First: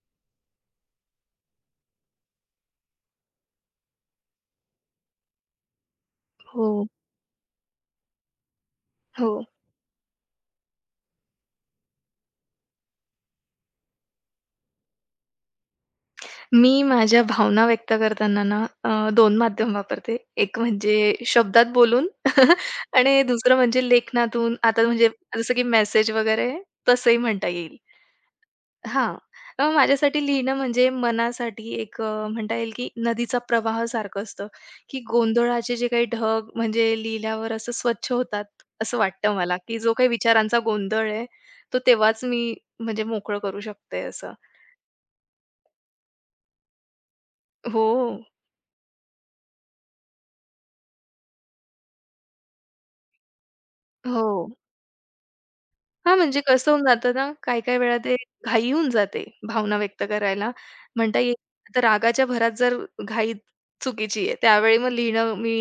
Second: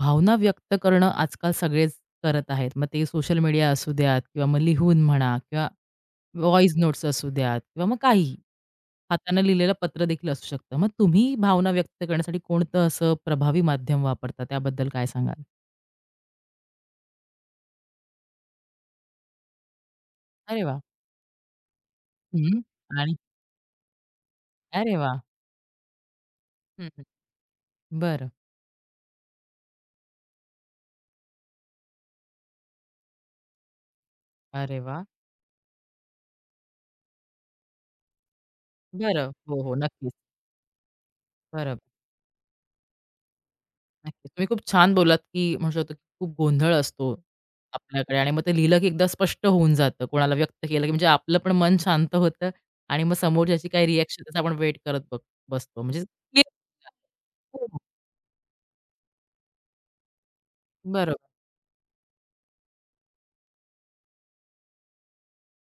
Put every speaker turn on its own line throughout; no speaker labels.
भावना व्यक्त करणं आजकाल सगळेच करत आहेत. मग ते सोशल मीडिया असू द्यात किंवा मग लिहून म्हणा किंवा व्हॉईस
हो,
नोट्स असू द्यात किंवा मग काहीही.
हो.
हाताने लिहिलेलं पत्र देखील असू शकतं. मग तुम्ही भावना व्यक्त करण्यासाठी कोणतं असं प्रभावी माध्यम वापरता? त्याबद्दल काय सांगाल?
मी माझ्या भावना व्यक्त करताना ना 2 माध्यम वापरते. एक
अरे वाह!
म्हणजे शब्दात बोलून
हं. आणि
आणि दुसरं म्हणजे लेखनातून. आता
अरे
म्हणजे
वाह!
जसं की मेसेज वगैरे
हं,
तसंही म्हणता येईल.
बरं.
हां. माझ्यासाठी लिहिणं म्हणजे मनासाठी एक म्हणता येईल की नदीचा प्रवाह सारखं असतं,
अरे
की
वाह!
गोंधळाचे जे काही ढग म्हणजे लिहिल्यावर असं स्वच्छ होतात, असं
बरं.
वाटतं मला,
हो, हो.
की जो काही
नक्कीच.
विचारांचा गोंधळ आहे,
बरं.
तो तेव्हाच मी म्हणजे मोकळं करू शकते
नक्कीच.
असं.
तुम्ही खूप छान बोलात की म्हणू शकतो, की खूप गोंधळ असतो
हो,
आपल्याकडे आणि मग ते लिहिलं, की एकदा स्पष्ट होऊन जातं. कोणाला व्यक्त केलं, की म्हणजे आपलं पण मन शांत होतं आणि मग समोरच्याची काय रिएक्शन
हो.
त्याचा आपण वेट करत बघ बसतो. म्हणजे
हां, म्हणजे कसं होऊन जातं ना,
हो, हो.
काही-काही वेळा ते घाई होऊन जाते भावना व्यक्त करायला. म्हणता
बरोबर.
येईल आता रागाच्या भरात जर घाई चुकीची आहे, त्यावेळी मग लिहिणं मी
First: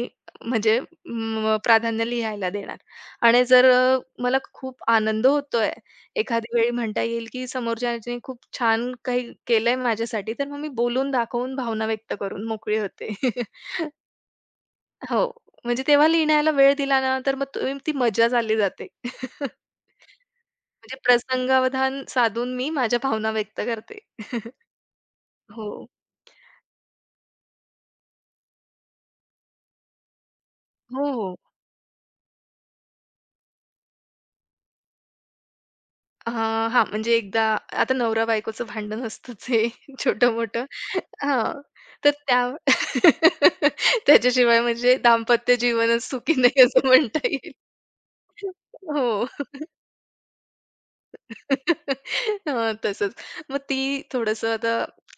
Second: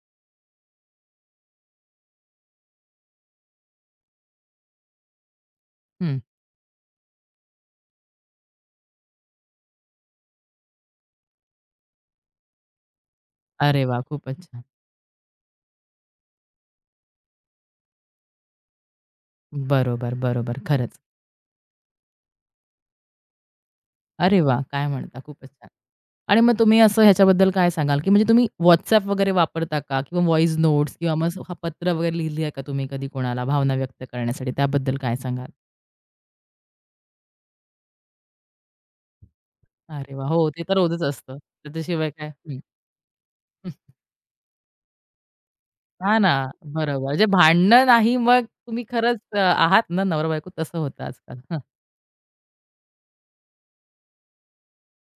म्हणजे प्राधान्य लिहायला देणार. आणि जर मला खूप आनंद होतोय,
हं.
एखाद्या वेळी म्हणता येईल की समोरच्याने खूप छान काही केलंय माझ्यासाठी, तर मग मी बोलून दाखवून भावना व्यक्त करून मोकळी होते.
अरे वा खूपच छान.
हो. म्हणजे तेव्हा लिहिण्याला वेळ दिला ना, तर मग तो ती मजा चालली जाते.
बरोबर, बरोबर.
म्हणजे
खरंच.
प्रसंगावधान साधून मी माझ्या भावना व्यक्त करते.
अरे वाह! काय म्हणता? खूपच छान.
हो.
आणि मग तुम्ही असं ह्याच्याबद्दल काय सांगाल, की म्हणजे तुम्ही WhatsApp वगैरे वापरता का? किंवा व्हॉईस नोट्स
हो,
किंवा
हो.
मग हा पत्र वगैरे लिहिली आहे का तुम्ही कधी कोणाला भावना व्यक्त करण्यासाठी? त्याबद्दल काय सांगाल?
हां, म्हणजे एकदा आता नवरा-बायकोचं भांडण असतंच हे
अरे वा, हो, ते
छोटं-मोठं.
तर होतच असतं.
हां.
त्याच्याशिवाय
तर
काय?
त्या
हं.
त्याच्याशिवाय म्हणजे दाम्पत्य जीवनच
हां ना,
सुखी नाही असं
बरोबर.
म्हणता
म्हणजे
येईल.
भांडणं नाही, मग तुम्ही
हो.
खरंच आहात ना नवरा-बायको तसं होतं आजकाल. हं.
हां, तसंच. मग ती थोडंसं आता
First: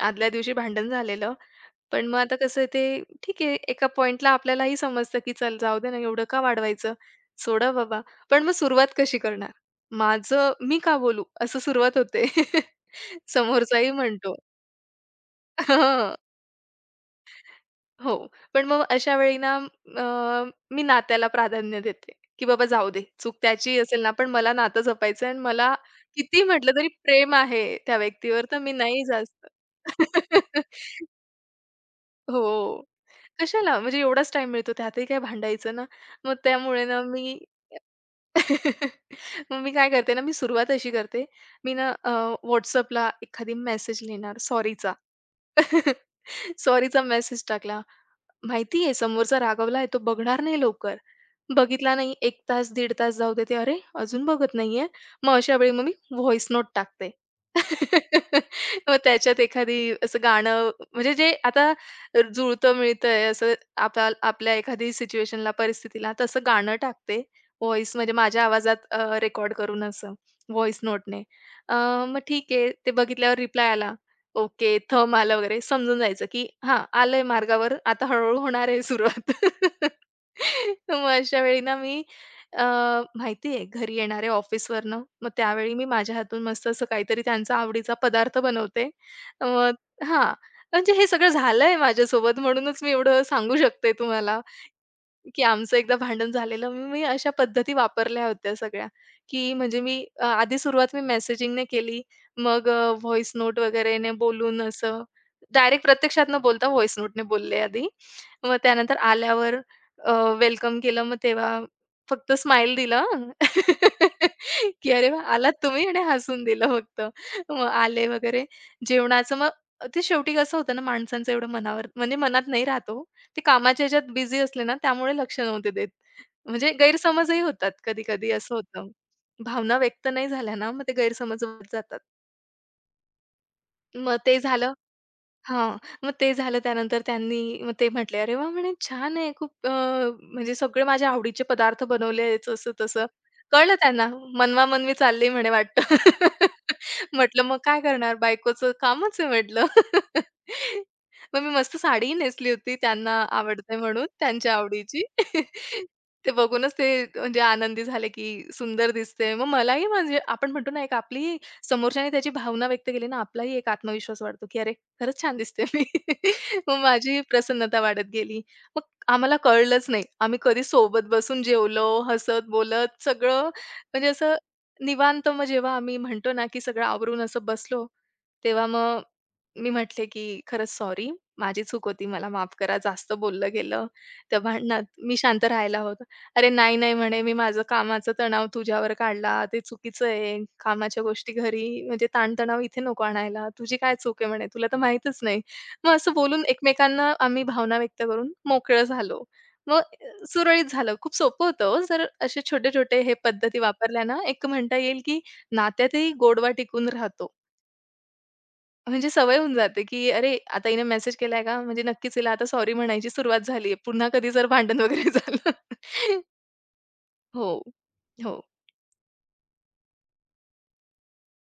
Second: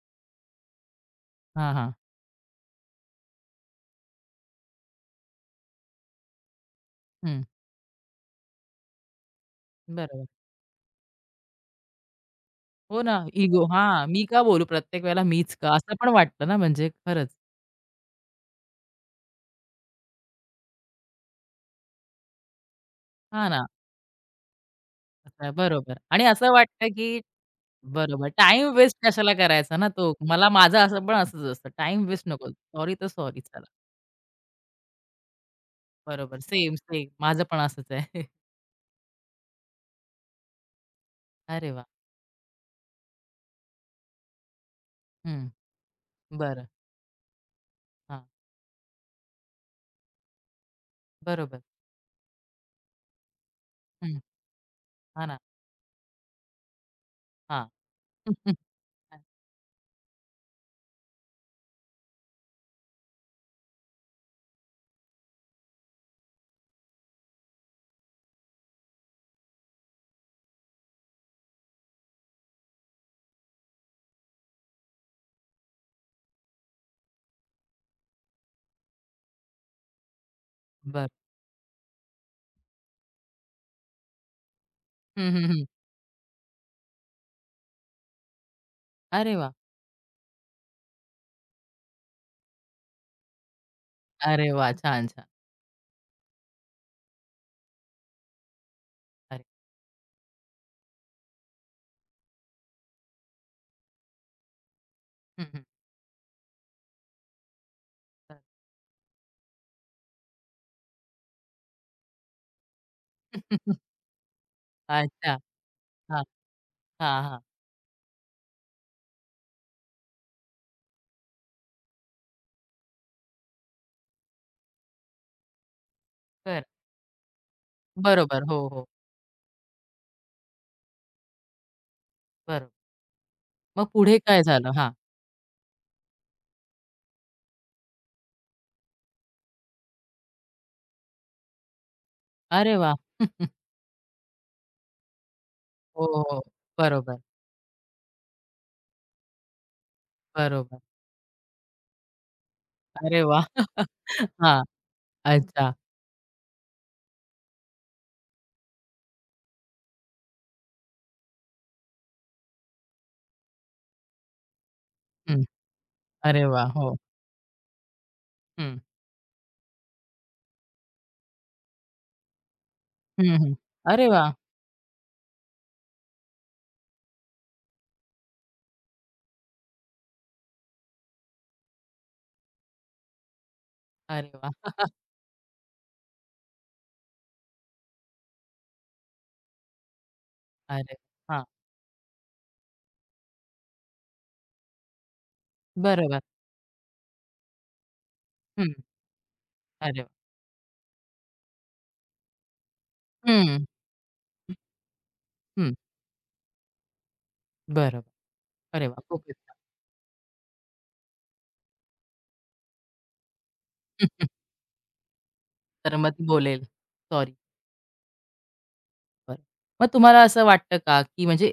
आदल्या दिवशी भांडण झालेलं.
हां, हां.
पण मग आता कसं आहे ते ठीक आहे एका पॉइंटला आपल्यालाही समजतं, की चल जाऊ दे ना एवढं का वाढवायचं?
हं.
सोडा बाबा. पण मग सुरुवात कशी करणार?
बरोबर.
माझं मी का बोलू? असं सुरुवात होते.
हो ना, इगो.
समोरचाही
हां, मी
म्हणतो.
का बोलू? प्रत्येक वेळेला मीच का? असं पण
हां.
वाटतं ना, म्हणजे खरंच.
हो. पण मग अशा वेळी ना अ, मी नात्याला प्राधान्य देते, की बाबा जाऊ दे, चूक
हां ना,
त्याची असेल ना, पण मला नातं जपायचं आहे आणि
असं आहे,
मला
बरोबर. आणि
किती
असं
म्हटलं
वाटतं,
तरी
की
प्रेम आहे त्या
बरोबर,
व्यक्तीवर, तर
टाईम
मी
वेस्ट
नाही
कशाला
जास्त
करायचा ना तो? मला माझं असं पण असंच असतं, टाईम वेस्ट नको.
हो.
सॉरी तर सॉरी, चला.
कशाला म्हणजे एवढाच टाइम मिळतो, त्यातही काय भांडायचं ना. मग
बरोबर. सेम,
त्यामुळे ना
सेम.
मी
माझं पण असंच आहे.
मग मी काय करते ना, मी सुरुवात अशी करते.
अरे
मी
वाह!
ना एखादी मेसेज लिहिणार सॉरीचा.
हं. बरं.
सॉरीचा मेसेज टाकला.
हां,
माहितीये समोरचा रागावलाय, तो बघणार नाही लवकर.
बरोबर.
बघितला नाही एक तास, दीड तास जाऊ देते. अरे,
हं.
अजून बघत नाहीये.
हां
मग
ना.
अशा वेळी मग मी व्हॉइस नोट टाकते.
हां.
मग त्याच्यात एखादी असं गाणं म्हणजे जे आता जुळतं-मिळतंय असं आपल्या एखादी सिच्युएशनला, परिस्थितीला तसं गाणं टाकते. व्हॉइस म्हणजे माझ्या आवाजात रेकॉर्ड करून असं व्हॉइस नोटने. मग ठीक आहे. ते बघितल्यावर रिप्लाय आला. ओके, थंब आलं वगैरे समजून जायचं, की हां, आलंय मार्गावर, आता हळू-हळू होणार आहे सुरुवात. मग
बरं.
अशा वेळी ना मी अ, माहिती आहे घरी येणारे ऑफिसवरनं, मग
हं, हं, हं.
त्यावेळी मी माझ्या हातून मस्त असं काहीतरी त्यांचा आवडीचा पदार्थ बनवते.
अरे वाह!
मग हां, म्हणजे हे सगळं झालंय माझ्यासोबत म्हणूनच मी एवढं सांगू शकते तुम्हाला.
अरे वाह! छान, छान.
की आमचं एकदा भांडण झालेलं. मग मी अशा पद्धती वापरल्या होत्या सगळ्या,
अरे
की म्हणजे मी आधी सुरुवात मी मेसेजिंगने केली. मग व्हॉईस नोट वगैरेने बोलून असं
हं, हं.
डायरेक्ट प्रत्यक्षात न बोलता व्हॉईस नोटने बोलले आधी.
बरं.
मग त्यानंतर आल्यावर वेलकम केलं. मग तेव्हा फक्त स्माईल दिलं. की "अरे वाह!
अच्छा.
आलात तुम्ही" आणि
हां,
हसून दिलं फक्त.
हां, हां.
मग आले वगैरे. जेवणाचं मग ते शेवटी कसं होतं ना माणसांचं एवढं मनावर म्हणजे मनात नाही राहत ते कामाच्या ह्याच्यात बिझी असले ना, त्यामुळे लक्ष नव्हते देत.
बरं.
म्हणजे गैरसमजही होतात कधी-कधी
बरोबर.
असं
हो, हो.
होतं. भावना व्यक्त नाही झाल्या ना, मग ते गैरसमज होत जातात.
बरोबर. मग पुढे
मग ते
काय झालं?
झालं
हां.
हां. मग ते झालं त्यानंतर त्यांनी मग ते म्हटले, "अरे वा म्हणे, "छान आहे खूप म्हणजे सगळे माझ्या आवडीचे पदार्थ बनवले आहेत."
अरे वाह!
असं-तसं. कळलं त्यांना. मनवा-मनवी चालली म्हणे वाटतं.
हो, हो. बरोबर,
म्हटलं, "मग काय करणार? बायकोचं कामच आहे" म्हटलं.
बरोबर.
मग मी मस्त साडी नेसली होती त्यांना
अरे वाह! हां.
आवडते म्हणून, त्यांच्या आवडीची.
अच्छा.
ते बघूनच ते म्हणजे आनंदी झाले, की सुंदर दिसते. मग मलाही म्हणजे आपण म्हणतो ना, एक आपली समोरच्याने त्याची भावना व्यक्त केली ना, आपलाही एक आत्मविश्वास वाढतो, की अरे खरंच छान
हं.
दिसते मी.
अरे वाह!
मग
हो.
माझी प्रसन्नता वाढत गेली.
हं.
मग आम्हाला कळलंच नाही. आम्ही कधी सोबत बसून जेवलो, हसत-बोलत
हं,
सगळं
हं. अरे
म्हणजे
वाह!
असं निवांत मग जेव्हा आम्ही म्हणतो ना, की सगळं आवरून असं बसलो, तेव्हा मग मी म्हटले, की "खरंच सॉरी. माझी चूक होती. मला माफ करा. जास्त बोललं गेलं."
अरे
त्या
वाह!
भांडणात मी शांत राहायला होतं. "अरे नाही, नाही," म्हणे, "मी माझं कामाचा तणाव तुझ्यावर काढला. ते चुकीचं आहे.
अरे
कामाच्या गोष्टी
हां.
घरी म्हणजे ताणतणाव इथे नको आणायला. तुझी काय चूक आहे," म्हणे, "तुला तर माहीतच नाही." मग असं
बरोबर.
बोलून एकमेकांना आम्ही भावना व्यक्त करून
हं.
मोकळं झालो. मग
अरे वाह!
सुरळीत झालं. खूप सोपं होतं हो. जर असे छोटे-छोटे हे पद्धती
हं,
वापरल्या ना, एक म्हणता येईल, की
हं.
नात्यातही गोडवा टिकून राहतो.
बरोबर. अरे वाह!
म्हणजे
खूपच
सवय होऊन
छान.
जाते, की अरे, आता हिने मेसेज केलाय का? म्हणजे नक्कीच हिला आता सॉरी म्हणायची सुरुवात झाली आहे. पुन्हा कधी जर भांडण वगैरे झालं.
तर मग ती बोलेल, "सॉरी."
हो. हो,
बरं. मग तुम्हाला असं वाटतं का, की म्हणजे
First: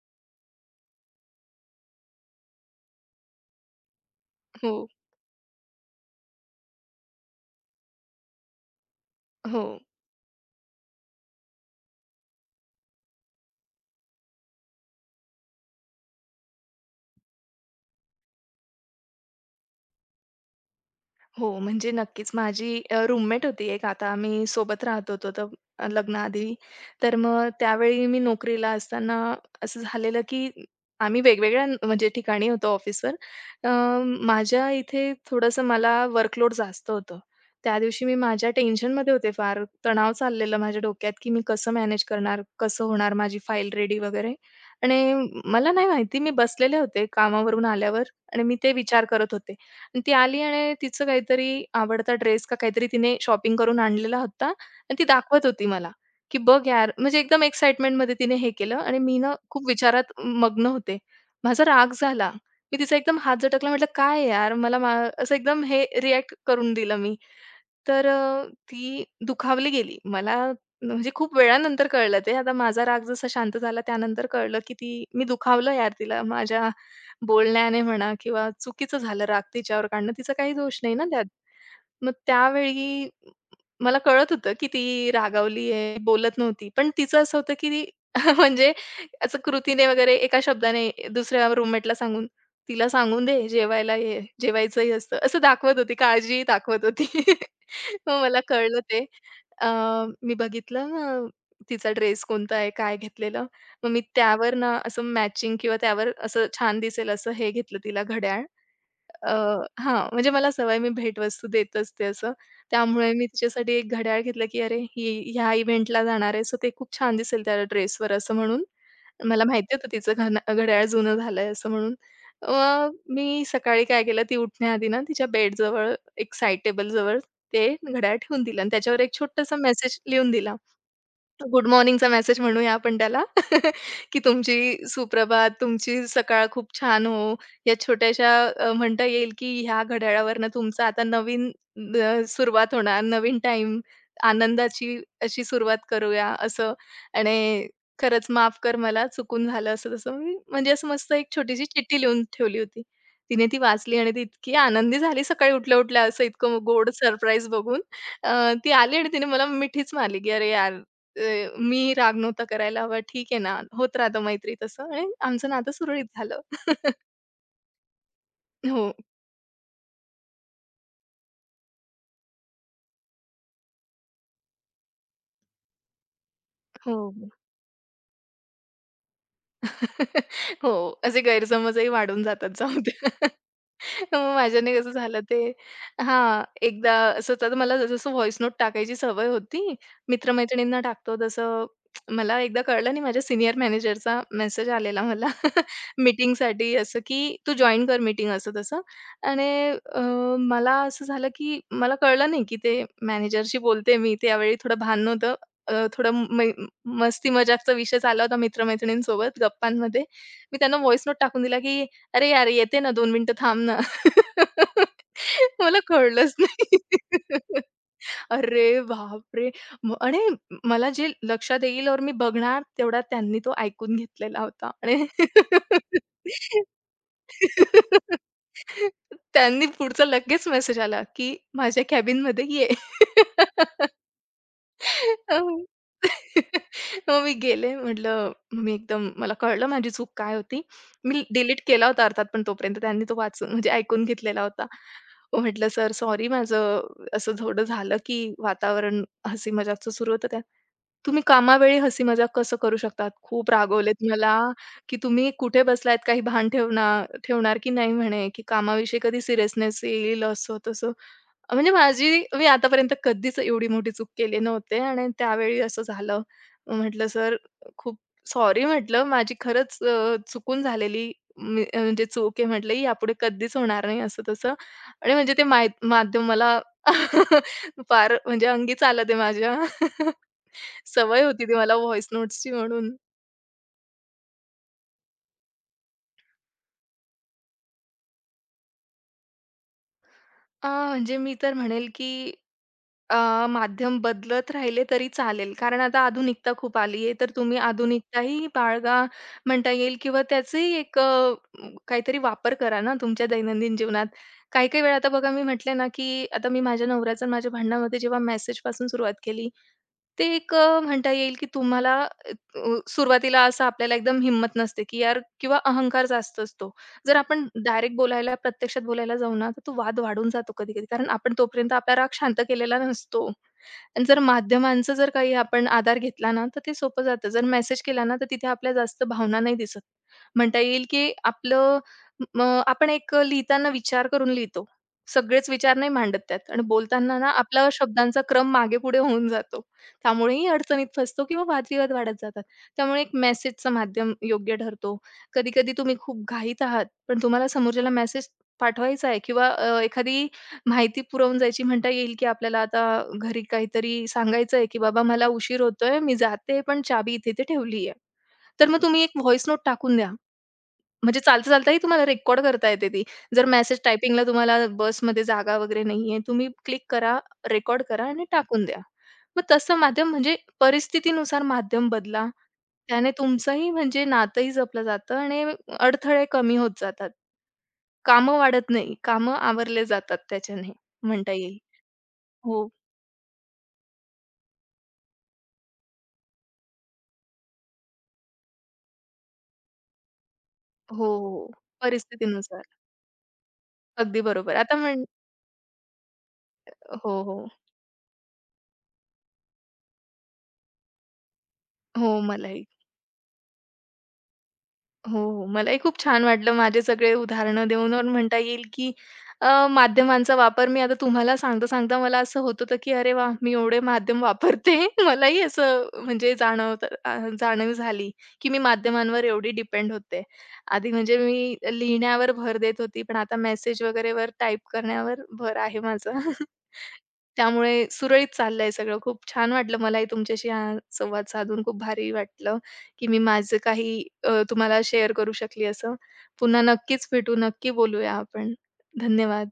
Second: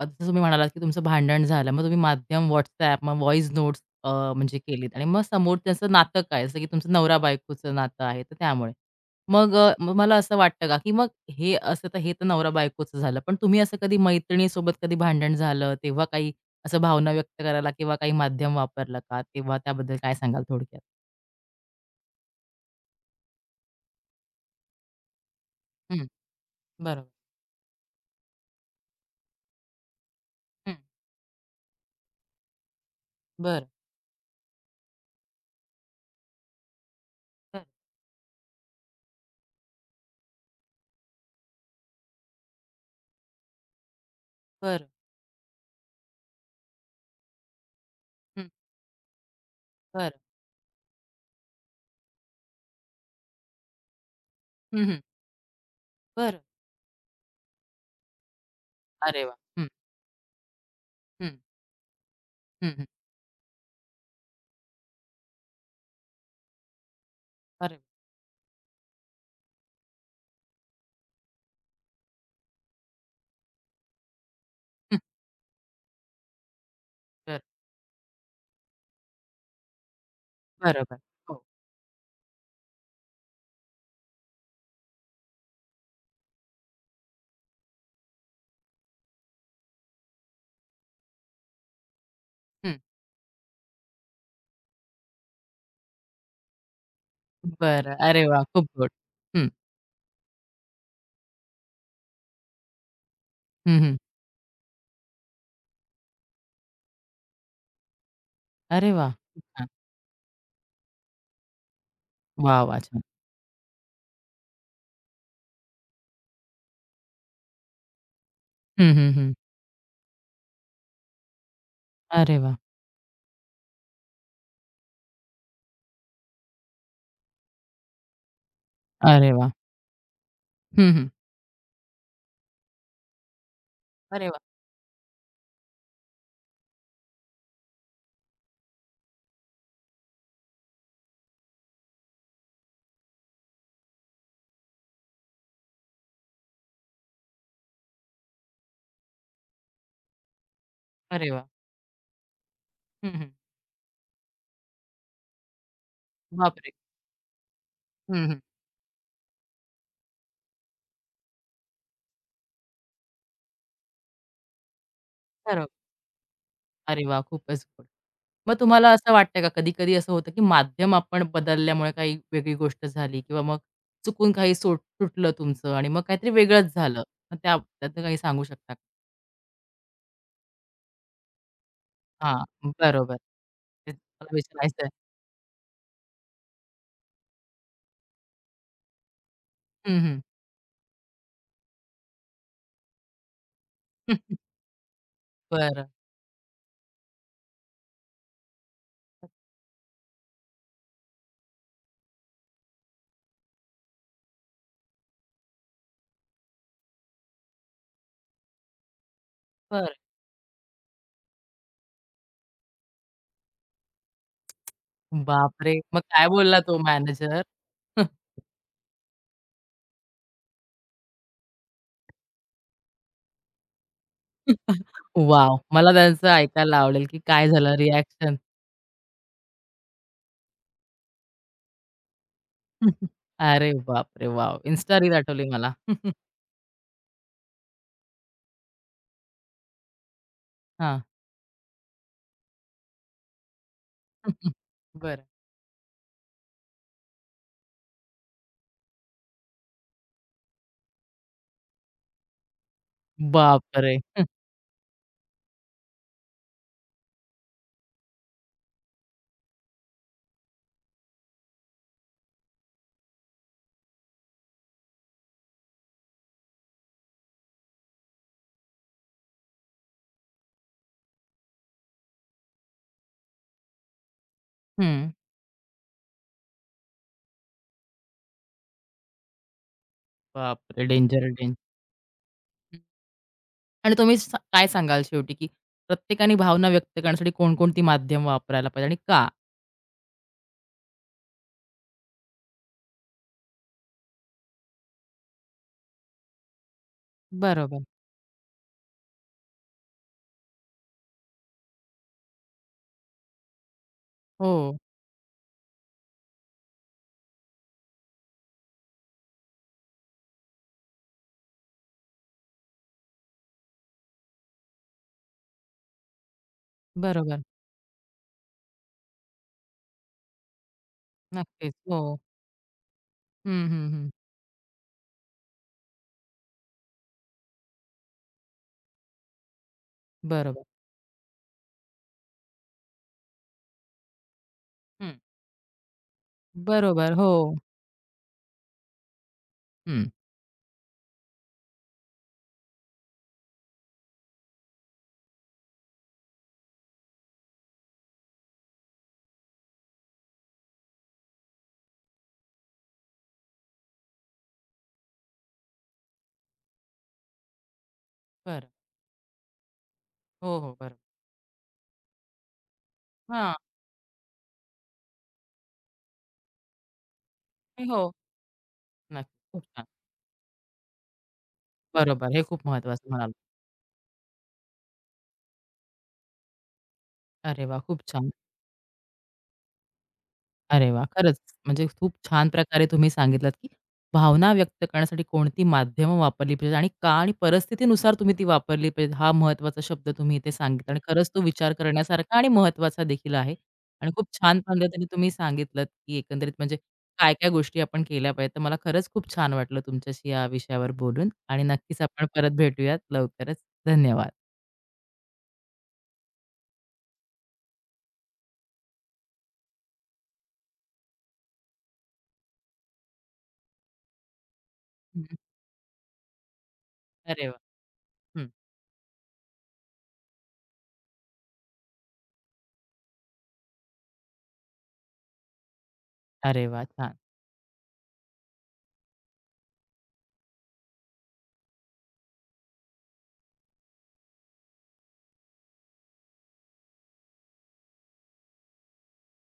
आता जसं तुम्ही म्हणालात, की तुमचं भांडण झालं. मग तुम्ही माध्यम WhatsApp, मग व्हॉइस नोट्स म्हणजे
हो,
केलीत आणि मग समोर त्याचं नातं काय, जसं की तुमचं नवरा-बायकोचं नातं आहे, तर त्यामुळे. मग
हो.
मला असं वाटतं का, की मग हे असं तर हे तर नवरा-बायकोचं झालं. पण तुम्ही असं कधी मैत्रिणीसोबत कधी भांडण झालं, तेव्हा काही असं भावना व्यक्त करायला किंवा काही माध्यम वापरलं का? तेव्हा त्याबद्दल काय सांगाल थोडक्यात?
हो, म्हणजे नक्कीच. माझी रूममेट होती एक. आता आम्ही सोबत राहत होतो तर
हं.
लग्नाआधी.
बरोबर.
तर मग त्यावेळी मी नोकरीला असताना असं झालेलं, की
हं.
आम्ही वेगवेगळ्या म्हणजे ठिकाणी होतो ऑफिसवर.
बरं.
अ, माझ्या इथे थोडंसं मला वर्कलोड जास्त होतं.
बरं.
त्या दिवशी मी माझ्या टेन्शनमध्ये होते फार. तणाव चाललेला माझ्या डोक्यात, की मी कसं मॅनेज करणार? कसं होणार माझी फाईल रेडी वगैरे?
बरं.
आणि मला नाही माहिती, मी बसलेले होते कामावरून आल्यावर आणि
हं.
मी ते विचार करत होते. आणि ती
बरं.
आली आणि तिचं काहीतरी आवडता ड्रेस का काहीतरी तिने शॉपिंग करून आणलेला होता
हं,
आणि
हं.
ती दाखवत होती मला, की
बरं.
"बघ यार" म्हणजे एकदम एक्साइटमेंटमध्ये तिने हे केलं आणि मी
अरे
ना
वा, हं,
खूप विचारात मग्न होते.
हं,
माझा राग झाला.
हं,
मी
हं.
तिचा एकदम हात झटकला. म्हटलं, "काय यार?" मला मा असं एकदम हे रिएक्ट करून दिलं मी.
अरे वा.
तर ती दुखावली गेली. मला म्हणजे खूप वेळानंतर कळलं ते. आता माझा राग जसा शांत झाला त्यानंतर कळलं, की
हं,
ती मी दुखावलं यार तिला माझ्या
बरं.
बोलण्याने म्हणा किंवा चुकीचं झालं राग तिच्यावर काढणं. तिचा काही दोष नाही
बरोबर.
ना त्यात.
हो.
मग त्यावेळी मला कळत होतं, की ती रागावली आहे, बोलत नव्हती. पण तिचं असं होतं, की ती म्हणजे असं कृतीने वगैरे एका शब्दाने दुसऱ्या रूममेटला सांगून,
हं.
"तिला सांगून दे, जेवायला ये, जेवायचंही असतं." असं दाखवत होती, काळजीही दाखवत होती.
बरं.
मग
अरे
मला
वाह! खूप
कळलं
गोड.
ते.
हं,
अ, मी बघितलं मग तिचा ड्रेस कोणता आहे, काय घेतलेलं.
हं,
मग
हं.
मी त्यावर ना असं मॅचिंग किंवा त्यावर असं छान दिसेल असं हे घेतलं तिला घड्याळ.
अरे वाह!
अ,
खूप छान.
हां, म्हणजे मला सवय मी भेटवस्तू देत असते असं.
वाह, वाह! छान.
त्यामुळे मी तिच्यासाठी एक घड्याळ घेतलं, की "अरे, ही ह्या इव्हेंटला जाणार आहे, सो ते खूप छान दिसेल त्या ड्रेसवर" असं म्हणून.
हं, हं, हं.
मला माहिती होतं तिचं घणा घड्याळ जुनं झालंय असं म्हणून.
अरे वाह!
मग मी सकाळी काय केलं, ती उठण्याआधी ना तिच्या बेडजवळ एक साइड टेबलजवळ ते घड्याळ ठेवून दिलं आणि त्याच्यावर एक
अरे वाह!
छोटासा मेसेज लिहून दिला.
हं, हं.
गुड मॉर्निंगचा मेसेज म्हणूया आपण त्याला, की
अरे वाह!
तुमची सुप्रभात, तुमची सकाळ खूप छान हो. या छोट्याशा म्हणता येईल, की ह्या घड्याळावरनं तुमचा आता नवीन सुरुवात होणार, नवीन टाइम, आनंदाची अशी सुरुवात करूया असं. आणि खरंच माफ कर मला चुकून झालं असं तसं. मी म्हणजे असं मस्त एक
अरे वाह!
छोटीशी चिठ्ठी लिहून ठेवली होती.
हं, हं.
तिने ती वाचली आणि ती इतकी आनंदी झाली सकाळी उठल्या-उठल्या असं इतकं
बापरे!
गोड सरप्राईज बघून.
हं, हं.
ती आली आणि तिने मला मिठीच मारली, की "अरे यार मी राग नव्हता करायला हवा. ठीक आहे ना, होत राहतं मैत्री तसं आणि आमचं
बरोबर.
नातं सुरळीत झालं.
अरे वाह! खूपच गोड. मग तुम्हाला
हो.
असं वाटतं का कधी-कधी असं होतं, की माध्यम आपण बदलल्यामुळे काही वेगळी गोष्ट झाली किंवा मग चुकून काही सुटलं तुमचं आणि मग काहीतरी वेगळंच झालं.
हो.
मग त्या त्यातलं काही सांगू शकता?
हो, असे गैरसमजही वाढून
हां,
जातात जाऊ द्या.
बरोबर. तेच मला
मग माझ्याने
विचारायचंय.
कसं झालं ते हां, एकदा असं तर मला जसं व्हॉईस नोट टाकायची सवय होती,
हं, हं.
मित्र टाकतो तसं मला एकदा कळलं नाही माझ्या सीनियर मॅनेजरचा मेसेज आलेला मला
बरं,
मीटिंगसाठी असं, की "तू जॉइन कर मीटिंग" असं तसं. आणि अ, मला असं झालं, की मला कळलं नाही, की ते मॅनेजरशी बोलते मी. त्यावेळी थोडं भान नव्हतं. थोडं मस्ती मजाकचा विषय झाला होता मित्र-मैत्रिणींसोबत
बरं.
गप्पांमध्ये. मी त्यांना व्हॉइस नोट टाकून दिला, की "अरे यार, येते ना दोन मिनिटं थांब ना."
बापरे!
मला
मग काय
कळलंच
बोलला तो
नाही.
मॅनेजर?
अरे बापरे! आणि मला जे लक्षात येईल और मी बघणार तेवढा त्यांनी तो ऐकून घेतलेला होता आणि
वॉव! मला त्यांचं ऐकायला आवडेल, की काय झालं रिएक्शन?
त्यांनी पुढचा लगेच मेसेज आला, की "माझ्या कॅबिनमध्ये ये."
अरे बापरे! वॉव! Insta रील
अ,
आठवली मला.
मग मी गेले. म्हटलं मी एकदम मला कळलं माझी चूक काय होती.
हां.
मी डिलीट केला होता अर्थात, पण तोपर्यंत त्यांनी तो वाचून म्हणजे ऐकून घेतलेला होता.
बरं.
मग म्हटलं, "सर सॉरी माझं असं थोडं झालं, की वातावरण हसी-मजाकचं सुरू होतं त्यात. तुम्ही कामावेळी हसी-मजाक कसं करू शकतात? खूप
बापरे!
रागवलेत मला, की तुम्ही कुठे बसलायत? काही भान ठेवणार ठेवणार की नाही?" म्हणे, की "कामाविषयी कधी सीरियसनेस येईल," असं तसं. म्हणजे माझी मी आतापर्यंत कधीच एवढी मोठी चूक केली नव्हती आणि त्यावेळी असं झालं. म्हटलं, "सर खूप सॉरी" म्हटलं, "माझी खरंच चुकून झालेली मी म्हणजे चूक आहे" म्हटलं, ही "यापुढे कधीच होणार नाही" असं-तसं
हं.
आणि म्हणजे ते माय माध्यम मला फार म्हणजे अंगीच आलं ते माझ्या.
बापरे!
सवय
डेंजर,
होती ती
डेंजर.
मला व्हॉईस नोट्सची म्हणून.
आणि तुम्ही काय सांगाल शेवटी, की प्रत्येकाने भावना व्यक्त करण्यासाठी कोणकोणती माध्यम वापरायला पाहिजे आणि का?
म्हणजे मी तर म्हणेल की माध्यम बदलत राहिले तरी चालेल. कारण आता आधुनिकता खूप आली आहे, तर तुम्ही
बरोबर.
आधुनिकताही बाळगा म्हणता येईल किंवा त्याचंही एक काहीतरी वापर करा ना तुमच्या दैनंदिन जीवनात.
हो,
काही-काही वेळा आता बघा मी म्हटले ना, की आता मी माझ्या नवऱ्याचं आणि माझ्या भांडणामध्ये जेव्हा मेसेजपासून सुरुवात केली, ते एक म्हणता येईल की तुम्हाला सुरुवातीला असं आपल्याला एकदम हिंमत नसते, की यार किंवा अहंकार जास्त असतो. जर
बरोबर.
आपण डायरेक्ट बोलायला, प्रत्यक्षात बोलायला जाऊ ना, तर तो वाद वाढून जातो कधी-कधी. कारण आपण तोपर्यंत
नक्कीच.
आपला राग
हो.
शांत केलेला नसतो.
हं, हं,
आणि
हं.
जर माध्यमांचा जर काही आपण आधार घेतला ना, तर ते सोपं जातं. जर मेसेज केला ना, तर तिथे आपल्या जास्त भावना नाही दिसत. म्हणता
बरोबर.
येईल, की आपलं म आपण एक लिहिताना विचार करून लिहितो.
हं.
सगळेच विचार नाही मांडत त्यात आणि
बरोबर.
बोलताना
हो.
ना, आपला शब्दांचा क्रम मागे-पुढे होऊन जातो.
हं.
त्यामुळेही अडचणीत फसतो किंवा वादविवाद वाढत जातात. त्यामुळे एक मेसेजचं माध्यम योग्य ठरतो. कधी-कधी तुम्ही खूप घाईत आहात पण तुम्हाला समोरच्याला मेसेज पाठवायचा आहे किंवा एखादी माहिती पुरवून जायची म्हणता येईल, की आपल्याला आता घरी काहीतरी सांगायचं आहे, की "बाबा मला उशीर होतोय, मी जाते, पण चाबी इथे-इथे ठेवली आहे." तर
बरं.
मग तुम्ही एक व्हॉईस नोट टाकून द्या.
हो, हो. बरोबर.
म्हणजे चालता-चालताही तुम्हाला रेकॉर्ड करता येते ती. जर
हां.
मेसेज टायपिंगला तुम्हाला बसमध्ये जागा वगैरे नाहीये, तुम्ही क्लिक करा, रेकॉर्ड करा
हो.
आणि टाकून द्या.
नक्की.
मग
खूप
तसं
छान.
माध्यम म्हणजे परिस्थितीनुसार माध्यम बदला.
बरोबर. हे खूप महत्वाचं
त्याने
म्हणाल.
तुमचंही म्हणजे नातंही जपलं जातं आणि अडथळे कमी होत जातात.
अरे वाह! खूप छान.
कामं वाढत नाही, कामं आवरले जातात त्याच्याने
अरे वाह!
म्हणता
खरंच
येईल.
म्हणजे खूप छान
हो.
प्रकारे तुम्ही सांगितलात, की भावना व्यक्त करण्यासाठी कोणती माध्यमं वापरली पाहिजेत आणि का आणि परिस्थितीनुसार तुम्ही ती वापरली पाहिजेत. हा महत्त्वाचा शब्द तुम्ही इथे सांगितला
हो,
आणि खरंच तो
हो.
विचार करण्यासारखा आणि
परिस्थितीनुसार.
महत्त्वाचा देखील आहे. आणि
अगदी
खूप
बरोबर.
छान
आता
पद्धतीने तुम्ही सांगितलत, की एकंदरीत म्हणजे
हो, हो.
काय-काय गोष्टी आपण केल्या पाहिजेत. तर मला खरंच खूप छान वाटलं तुमच्याशी या विषयावर बोलून आणि नक्कीच
हो,
आपण परत
मलाही.
भेटूयात लवकरच. धन्यवाद.
हो, मलाही खूप छान वाटलं माझे सगळे उदाहरणं देऊन अन् म्हणता येईल, की माध्यमांचा वापर मी आता तुम्हाला सांगता-सांगता मला असं होत होतं, की अरे वा मी एवढे माध्यम वापरते.
हं.
मलाही असं म्हणजे जाणवतं
अरे वाह!
जाणीव झाली,
हं.
की मी माध्यमांवर एवढी डिपेंड होते. आधी म्हणजे मी लिहिण्यावर भर देत होती, पण आता मेसेज वगैरेवर टाइप करण्यावर भर आहे माझा.
अरे वाह! छान.
त्यामुळे सुरळीत चाललंय सगळं. खूप छान वाटलं मलाही तुमच्याशी हा संवाद साधून खूप भारी वाटलं. की मी माझं काही तुम्हाला शेअर करू शकली असं. पुन्हा नक्कीच भेटू, नक्की बोलूया आपण. धन्यवाद.